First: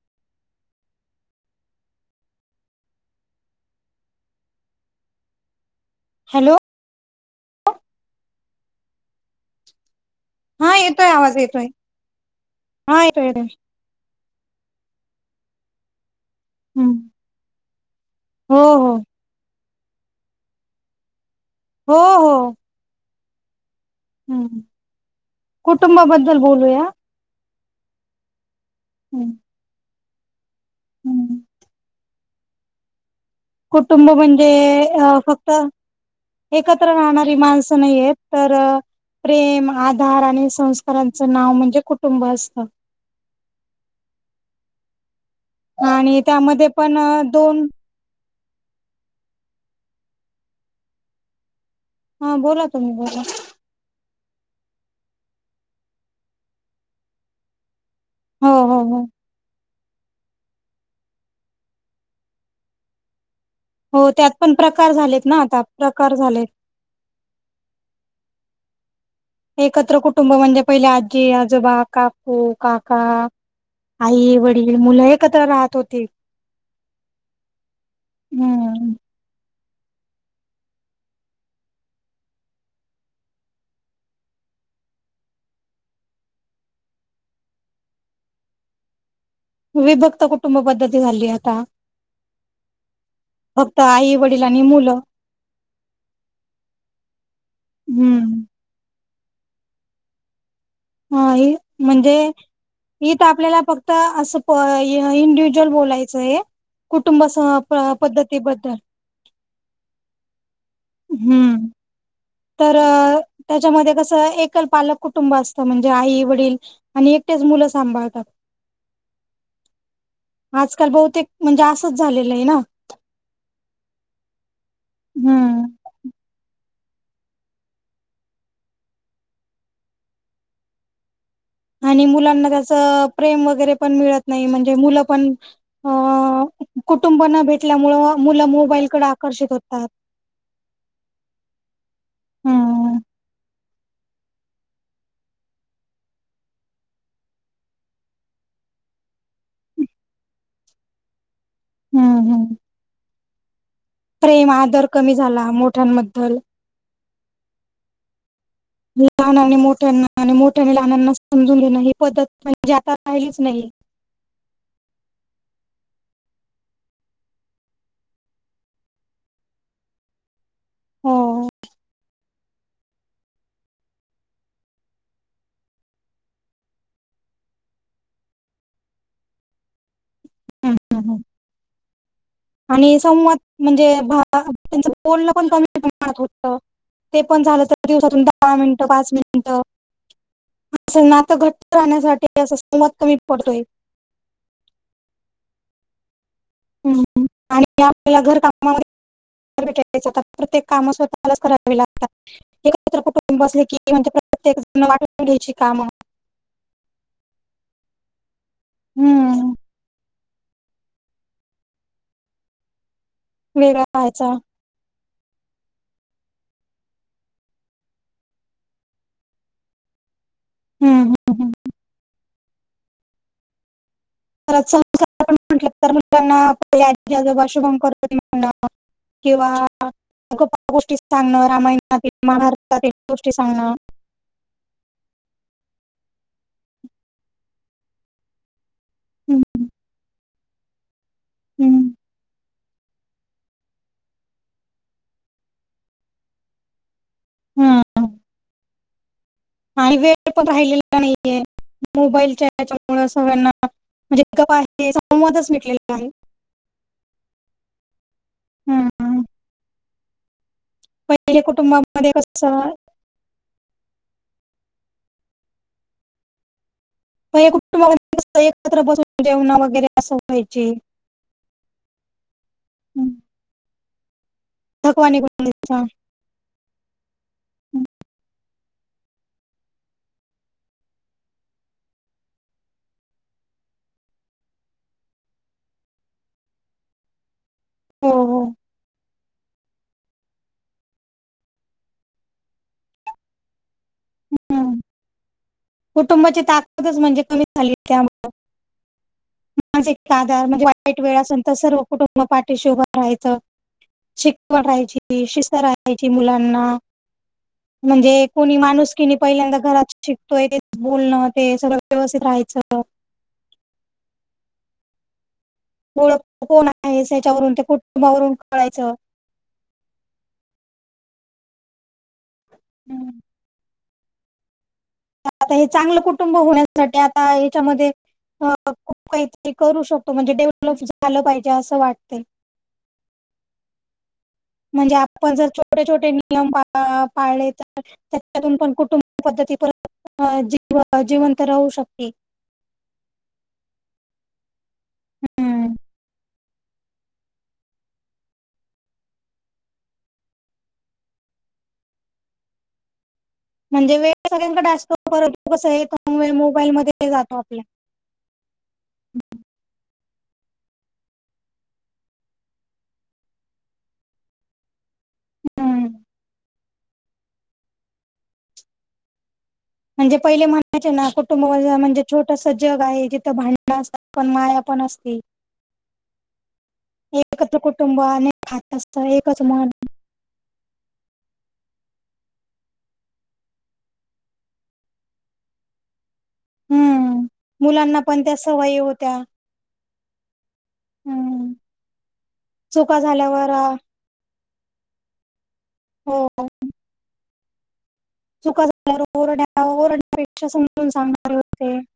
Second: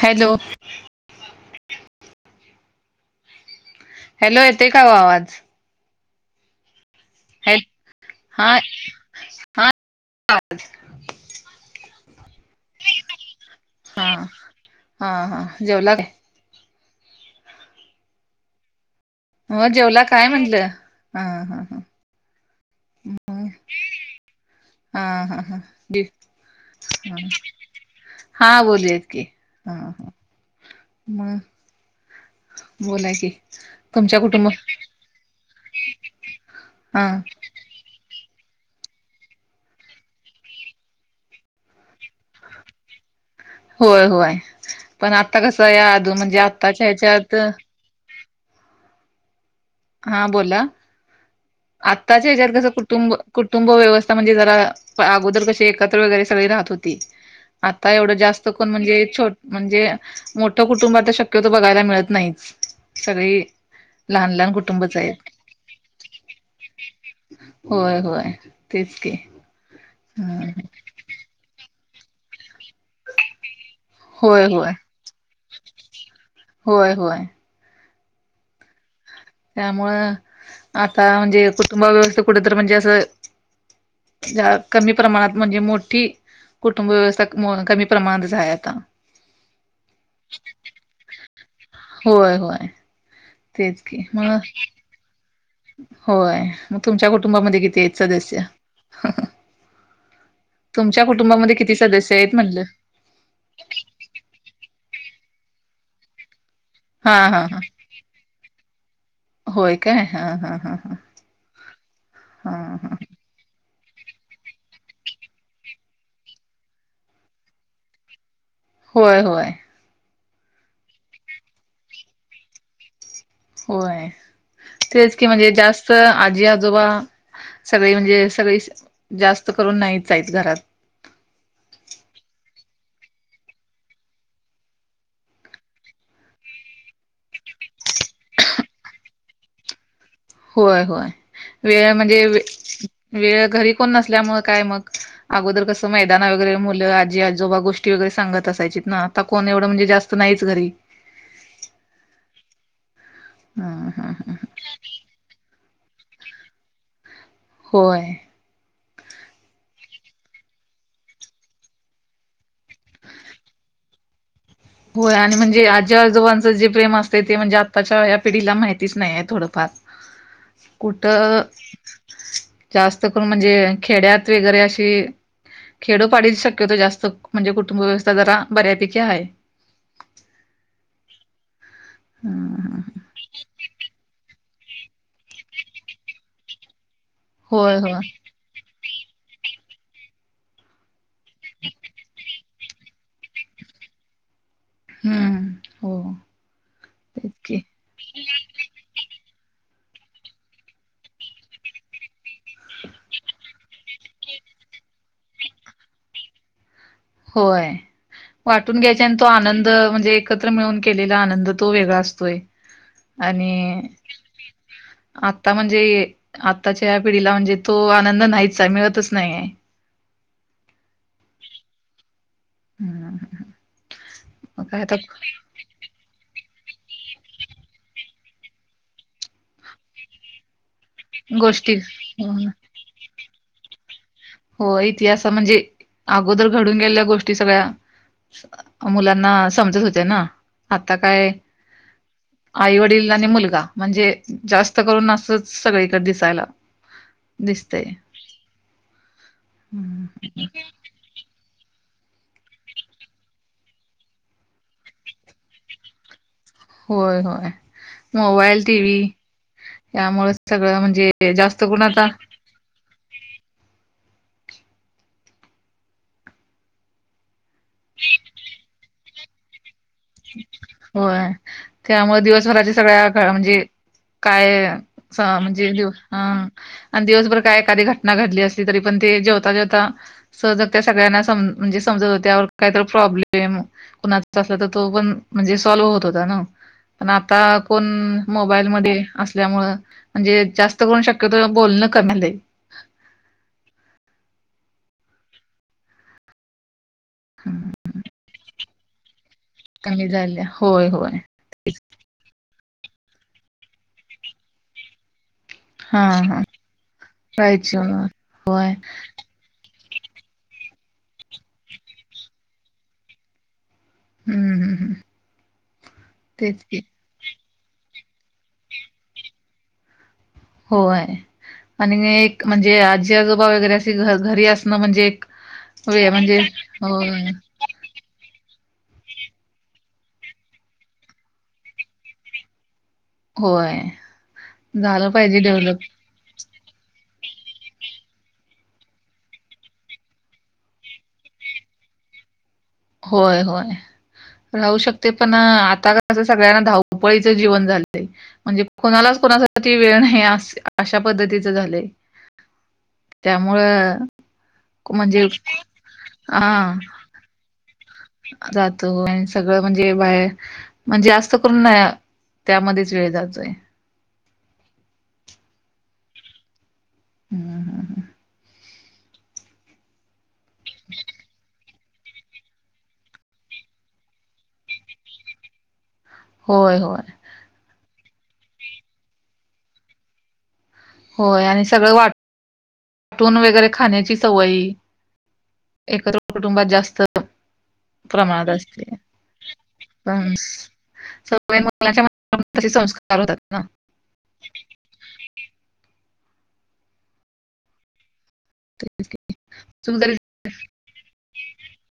Hello. Hello येते का ओ आवाज. हॅलो. हॅलो हा. हा हा येतोय आवाज येतोय हा येतोय. हा हा हा जेवला काय. हम्म. हो हो. न्हव जेवला काय म्हणलं हा हा. हो हो. [inaudible] हम् हा हा हा ह कुटुंबाबद्दल बोलूया. हा बोलूयात की हम्म हा हम्म मग. बोला की. कुटुंब म्हणजे अ फक्त एकत्र हा राहणारी माणसं नाहीयेत. तर प्रेम, आधार आणि संस्कारांचं नाव म्हणजे कुटुंब असतं. होय होय. पण आता कस या अध आणि म्हणजे त्यामध्ये आताच्या पण अ, ह्याच्यात दोन हा बोला. आताच्या हा ह्याज्यात बोला कस तुम्ही कुटुंब बोला कुटुंब व्यवस्था म्हणजे जरा अगोदर कशी एकत्र वगैरे सगळी राहत होती. आता एवढं जास्त हो करून हो हो म्हणजे छो म्हणजे मोठं कुटुंब आता शक्यतो बघायला मिळत नाहीच. सगळी हो. त्यात लहान लहान पण प्रकार कुटुंबच झालेत आहेत ना आता प्रकार झाले होय होय. तेच की एकत्र कुटुंब हम्म म्हणजे पहिले आजी, आजोबा, काकू, काका आई, होय होय वडील, मुलं एकत्र राहत होती. होय होय हम्म. त्यामुळ आता म्हणजे कुटुंब व्यवस्था कुठ तर म्हणजे असं ज्या कमी प्रमाणात म्हणजे मोठी कुटुंब व्यवस्था कमी प्रमाणात दिसाय आता विभक्त कुटुंब पद्धती झालीय आता. होय होय. तेच फक्त की आई म वडील आणि मुलं होय. मग तुमच्या कुटुंबामध्ये किती आहेत सदस्य? हम्म तुमच्या हा कुटुंबामध्ये किती म्हणजे सदस्य आहेत म्हणलं? इथ आपल्याला फक्त असं प इंडिव्हीज्युअल बोलायचाय हाय. हा हा कुटुंबसह पद्धतीबद्दल. होय काय? हा हा हा हा. हम्म. हा तर हा. त्याच्यामध्ये कसं एकलपालक कुटुंब असतं म्हणजे आई, वडील आणि एकटेच मुलं सांभाळतात. होय होय. आजकाल बहुतेक म्हणजे असंच झालेलं आहे ना. होय. तेचं की म्हणजे हम्म जास् च आजी, आजोबा सगळी म्हणजे सगळी जास्त करून नाहीचं आहेत घरात. आणि मुलांना त्याच प्रेम वगैरे पण मिळतं नाही म्हणजे मुलं पण अ कुटुंब न भेटल्यामूळे मुलं मोबाईलकडे आकर्षित होतात. होय होय. वेळ म्हणजे हम्म. वेळ घरी कोण नसल्यामुळे काय मग? अगोदर कसं मैदाना वगैरे मुलं, आजी, आजोबा गोष्टी वगैरे सांगत असायचित ना कोण एवढं म्हणजे जास नाहीचं घरी. हम्म हम्म. हा हा. प्रेम, आदर कमी झाला मोठ्यांबद्दल. होय. [unintelligible] लहानांना मोठ्यांना आणि मोठ्याने लहानांना समजून घेणं ही पद्धत म्हणजे आता राहिलीचं नाही. होय आणि म्हणजे आजी, आजोबा जे प्रेम असत ते म्हणजे आताच्या या पिढीला माहितीच नाही आहे थोडं फार. [unintelligible] कुठं हो. जास्त करून म्हणजे खेड्यात वगैरे अशी खेडो पाडी शक्यतो होतो जास्त म्हणजे कुटुंब व्यवस्था जरा बऱ्यापैकी आहे. हम्म हम्म. हं हं आणि संवाद म्हणजे त्यांच बोलण पण कमी प्रमाणात होत. ते पण झालं होय तर होय दिवसातू दहा मिनिटं, पाच मिनिट असं नातं घट्ट राहण्यासाठी. हे असं संवाद कमी पडतोयं. हम्म हो. हम्म तेच की आणि आपल्याला घर कामामध्ये प्रत्येक काम स्वतः मलाच करावे लागतात एकत्र कुटुंब असले की म्हणजे प्रत्येकण वाटून घ्यायची काम होय वाटून घ्यायचा आणि तो हम्म आनंद म्हणजे एक एकत्र मिळून केलेला आनंद तो वेगळा असतोयं आणि? वेगळा व्हायचा आता म्हणजे आत्ताच्या या पिढीला म्हणजे तो आनंद नाहीच आहे मिळतचं नाहीये. हम्म, हम्म, हम्म हां हां. [unintelligible] म्हटलं तर मुलांना आपल्या आजी-आजोबा शुभम करोती म्हणा किंवा गप्पा, गोष्टी सांगण गोष्टी रामायणातील, महाभारतातील गोष्टी सांगणं हो इतिहास म्हणजे अगोदर घडून गेलेल्या गोष्टी सगळ्या मुलांना हम्म, समजत होते ना आता काय हम्म, आई-वडील आणि मुलगा म्हणजे जास्त करून असंच सगळीकडे दिसायला दिसतंय. हम्म. आणि वेळ पण राहिलेला नाहीये मोबाईलच्या याच्यामुळे सगळ्यांना जितकं पाहिजे संवादचं मिटलेला आहे. होय होय मोबाईल टी व्ही हम्म. यामुळेचं सगळं म्हणजे जास्त करुन आता चला पहील्या कुटुंबामधी कस एकत्र बसून जेवण वगैरे असं व्हायचे. व्हय. त्यामुळे दिवसभराची सगळ्या हम्म. म्हणजे काय ह थकवा निघून म्हणजे जायचा. सामजिजुस हां आणि दिवसभर काय हम्म. एखादी घटना घडली असली तरीपण ते जेवता जेवता सहज त्या सगळ्यांना सम म्हणजे समजवत त्या. त्यावर काहीतर प्रॉब्लेम कुणाचा असल तर तो पण म्हणजे 'सॉल्व्ह होत होता ना, पण आता कोण हो हो. मोबाईल मध्ये असल्यामुळे म्हणजे जास्त करून शक्यतो बोलणं कमी आलय. हम्म. कुटुंबाची ताकदच म्हणजे कमी झाल्या होय होय [unintelligible] मग पाठीशी उभा राहायचं वाटायची ती शिस्त हा राहायची हा. मुलांना. राहायची हम्म म्हणजे कोणी माणूसकीने पहिल्यांदाच घरात शिकतोय ते बोलणं ते सगळं व्यवस्थित राहायचं. ह ह ह. ओळख कोण आहे, ह्याच्यावरून त्या कुटुंबावरून कळायचं. होय, आणि एक म्हणजे हम्म. आजी आजोबा वगैरे, असे घ- घरी असणं म्हणजे एक आता हे चांगलं वे कुटुंब म्हणजे होण्यासाठी होय आता हे त्यामध्ये अ खूप काहीतरी करू शकतो, म्हणजे डेव्हलप झालं पाहिजे असं वाटतय. होय. म्हणजे झालं आपण पाहिजे जर डेव्हलप छोटे छोटे नियम पा- पाळले तर त्याच्यातून पण कुटुंब पद्धती परत जी -जिवंत राहू शकते. होय होय, राहू शकते पण हम्म. आता कसं सगळ्यांना धावपळीच जीवन झालंय. म्हणजे कोणालाच कोणासाठी वेळ नाही अशा पद्धतीच झालंय. [inaudible] म्हणजे त्यामुळं वेळ सगळ्याकडे असतो पर, म्हणजे कसयं वेळ हा मोबाईल मध्ये जातो आपल्या. जातो होय, आणि सगळं म्हणजे बाहेर म्हणजे जास्त करून त्यामध्येच वेळ जातोय. हम्म. ह ह ह. म्हणजे पहिले म्हणायचे ना, कुटुंबा म्हणजे छोटसं जग आहे जिथं भांडण असतात. पण मायापण असते. होय होय. एकत्र कुटुंब अनेक हात असत. एकच म्हन... होय. आणि सगळं वाट वाटून वगैरे खाण्याची सवय. एकत्र कुटुंबात जास्त हम्म मुलांना पण त्या प्रमाणात सवयी असते. होत्या हम्म सग [inaudible] मुलाच्यासे चुका संस्कार होतात झाल्यावर ना. अ, हो ओ. चुका तेच की. झाल्या ओरढन्या चूक ओरढन्या जरी पेक्षा समजून सांभे होते. [unintelligible]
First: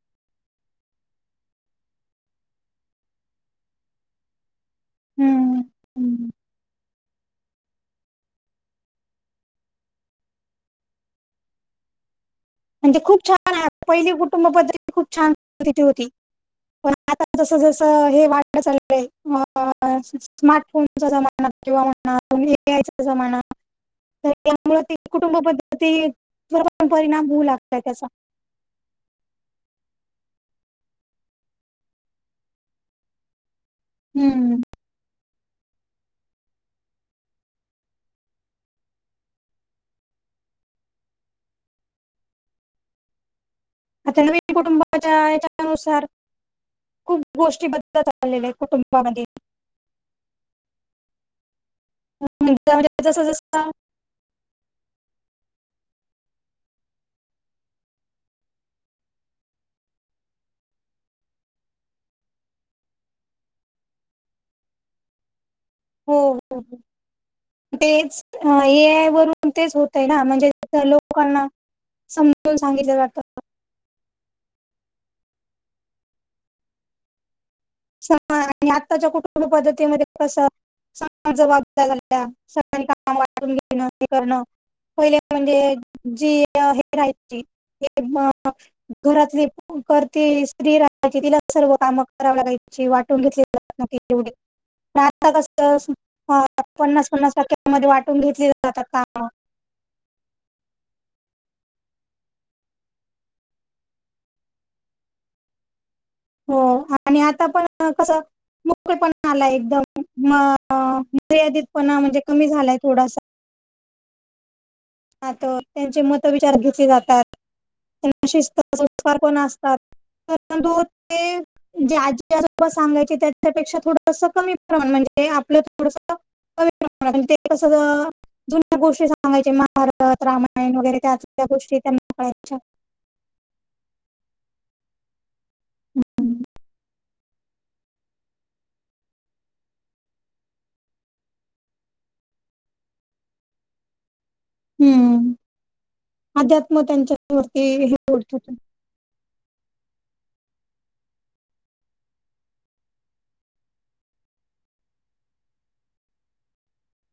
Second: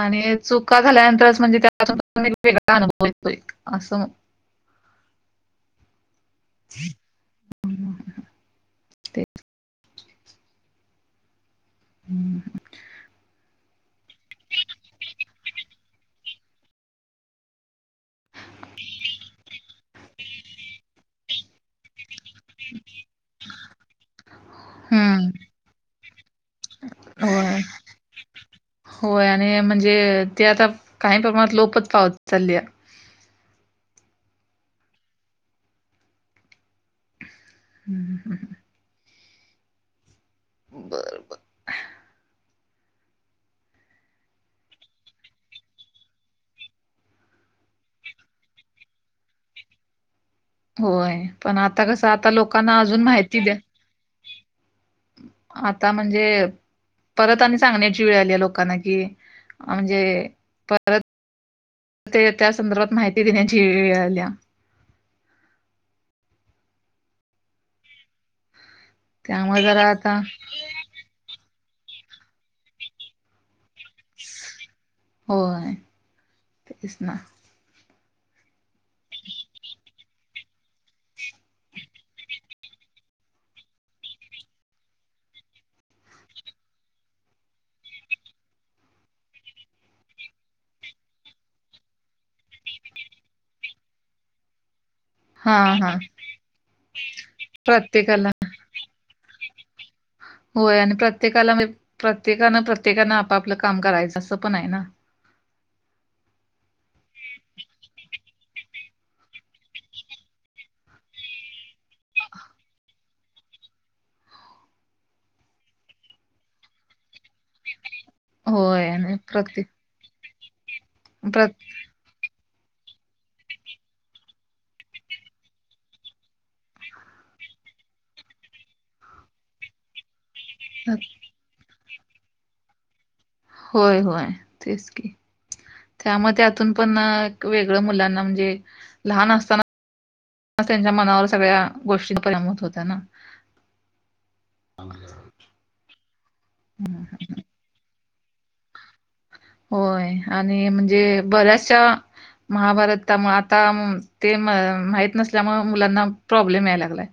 आणि चुका झाल्यानंतरच म्हणजे त्यातून वेगळा अनुभव येतोय असं. हम्म हम्म! ह [inaudible] ते हं हा. म्हणजे खूप छान आहे पहिली कुटुंब पद्धती खूप छानरीती होती. पण, आता जस जस हे वाट चाल आहे. स्मार्टफोनचा जमा किंवा, हा म्हणा तुम्ही यायचंं म्हणा. त्याच्यामुळ, ते कुटुंबपद्धती ते सर् परिणाम होऊ होय लागतय त्याचा. होय आणि म्हणजे ते आता काही प्रमाणात लोपच पावत चालली आहे. हम्म. हम ह. बर बर. अ त्यां व कुटुंबाच्या याच्यानुसार खूप गोष्टी बद्दल चाललेल्या आहेत कुटुंबामध्ये होय पण आता कसं आता लोकांना म्हणजे अजून जसं माहिती द्या. जसं आता म्हणजे परत आणि सांगण्याची वेळ आली आहे लोकांना कि म्हणजे परत ते त्या संदर्भात माहिती देण्याची वेळ आल्या. हो हो हो तेच ए आय वरून त्यामुळे तेच जरा होतय आता ना म्हणजे लोकांना समजून सांगितलं जातं. होय. तेच ना- समा आणि आत्ताच्या कुटुंब पद्धतीमध्ये कसं, सग जबाबदार झाल्या सगळ्यांनी काम वाटून घेणं, हे करणं. पहिले म्हणजे जी हे राहायची. ते म घरातली करते स्त्री राहायची तिला सर्व काम करावी लागय. वाटून घेतली जात. वाढता हा कस हा पन्नास पन्नास टक्क्या म वाटून प्रत्येकाला घेतली. का? [inaudible] होय आणि प्रत्येकाला प्रत्येकान प्रत्येकान आपापलं काम करायचं असं पण आहे ना. हो आणि आता पण कसं? मोकळे पण आलाय एकदम मर्यादित पणा म्हणजे कमी झालाय थोडासा त्यांचे मत विचार घेतली जातात त्यांना होय आणि शिस्तस्कार कोण प्रत्येक असतात. परंतु ते प्र ज ज्याजो सांगायचे त्याच्यापेक्षा थोडंस कमी प्रमाण म्हणजे आपलं थोडस कमी ते कस जुन्या गोष्टी सांगायचे. भारत रामायण वगैरे त्या त्या गोष्टी त्यां काळायच्या होय होय तेच की त्यामुळे त्यातून पण वेगळं मुलांना म्हणजे लहान असताना त्यांच्या मनावर सगळ्या गोष्टी परिणाम होत्या ना. हम्म अध्यात्म हम्म. त्यांच्या वती हे त होय आणि म्हणजे बऱ्याचशा महाभारतामुळे आता ते माहत नसल्यामुळे मुलांना प्रॉब्लेम यायला लागलाय.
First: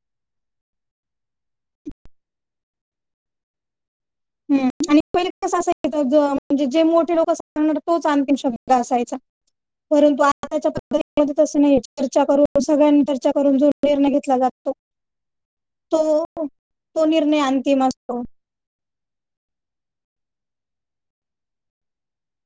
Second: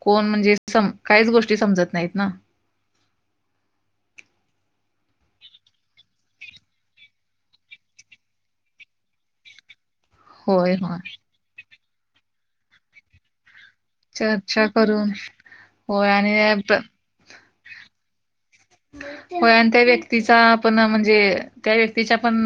कोण म्हणजे स काहीच गोष्टी समजत नाहीत ना. हम्म आणि पहिले कसं असाय म्हणजे जे मोठे लोक सांणार तोच आणंतीम शब्द असायचा. परंतु आताच्या होय होय पद्धतीमध्ये तस नाही चर्चा करून सगळ्यांनी चर्चा करून जो निर्णय घेतला चर्चा जातो करून होय तो आणि प्र- तो निर्णय अंतिम असतो. [unintelligible] होय आणि त्या व्यक्तीचा पण म्हणजे त्या व्यक्तीच्या पण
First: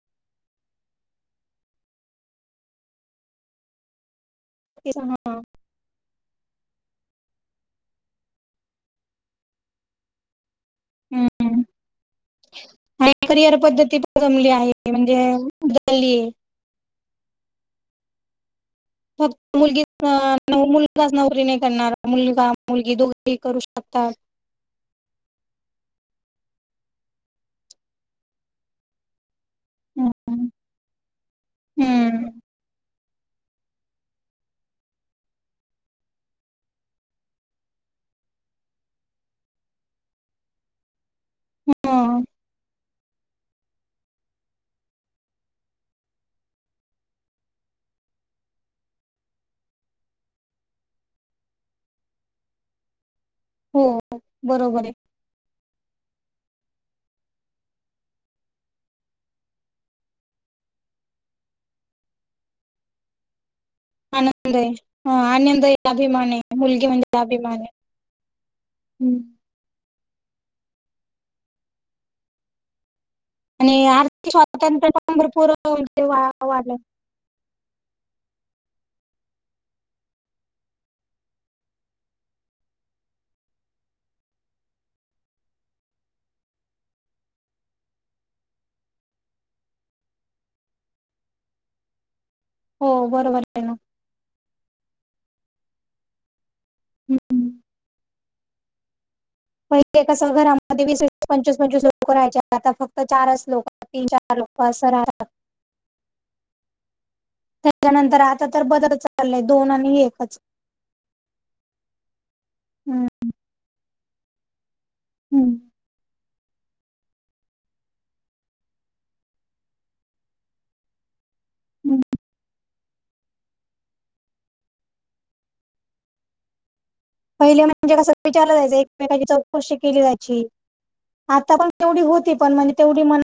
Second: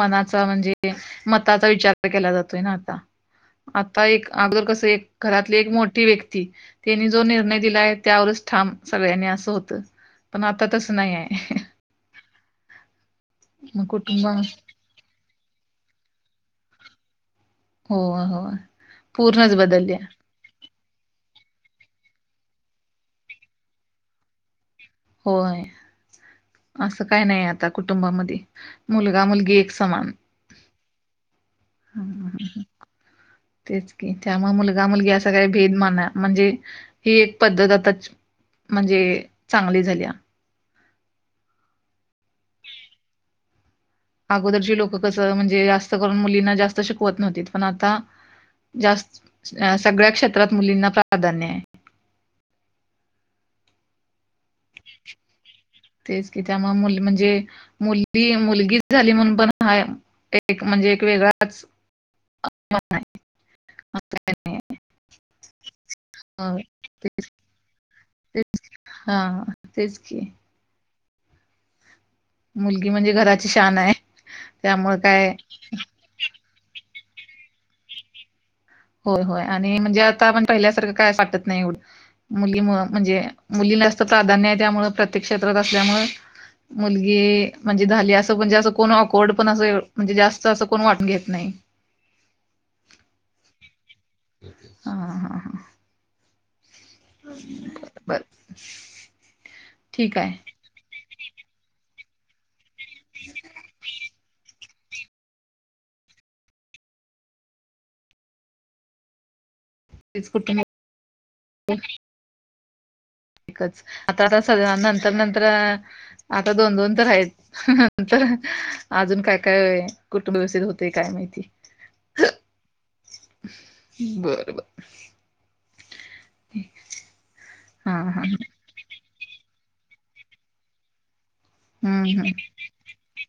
मनाच म्हणजे मताचा विचार केला जातोय ना आता आता एक अगदर कसं तेच, एक हा. घरातली एक मोठी व्यक्ती त्यांनी जो निर्णय दिला आहे त्यावरच ठाम सगळ्यांनी असं होतं. पण आता तस नाही आहे हम्म. [inaudible] मग कुटुंब ते म्हणजे गली हो हो पूर्णच फक्त मुलगी बदलल्या. अं, मुलगाच नवररी नाही करणार मुलगा मुलगी दोघेही करू शकतात. होय असं काय नाही आता कुटुंबामध्ये मुलगा-मुलगी समान. हम्म. हा हम्म. हा हा तेच की, त्यामुळे मुलगा, मुलगी असं काही भेदमान म्हणजे ही एक पद्धत आताची, म्हणजे चांगली झाल्या. हम. [inaudible] अगोदरची लोकं कसं, म्हणजे जास्त करून मुलींना जास्त शिकवत नव्हतीत पण आता जास्त, अ सगळ्या क्षेत्रात मुलींना प्राधान्य आहे. हो बरोबर आहे. [inaudible] तेच की त्यामुळे मुली म्हणजे मुलगी, मुलगीच झाली म्हणून पण हा एक म्हणजे एक वेगळाच [inaudible] नाही असं काही नाही आनंदय, हा आनंदय अभिमान आहे मुलगी म्हणजे अभिमान आहे. तेच हम्म. हा, तेच की. मुलगी म्हणजे घरा आणि आर्थिक स्वातंत्र्य पं भरपूर वा वा. होय होय आणि म्हणजे आता आपण पहिल्यासारखं काय वाटत नाही एवढं. मुलीमु म्हणजे मुली जास्त प्राधान्य आहे त्यामु प्रत्येक क्षेत्रात असल्यामुळे मुलगी म्हणजे झाली असं पणजे असं कोण अकवर्ड पण अस म्हणजे जास्त असं कोण वाटून घेत नाही. हो बरोबर हाय ना. हा हा हा. हम्म. बरं. पहिले कसे घरामध्ये वीस वीस, पंचवीस पंचवीस, लोक राहायचे आता फक्त चारच लोक, तीन-चार लोक. पसारा. त्याच्यानंतर आता तर बदल चाललंय. दोन आणि एक. [unintelligible] हम्म. एकच, आता आता सगळ्यांना नंतर नंतर, हम्म. अ आता दोन-दोन तर हाईत. तर, अजून काय काय, कुठं व्यवस्थित होतंय काय. हम्. [inaudible] बर बर. पहिले म्हणजे हा कसं हा विचारलं जायचं एकमेकांची चौकशी केली जायची, आता पण तेवढी हम्म हम्म होती पण, म्हणजे तेवढ म्हण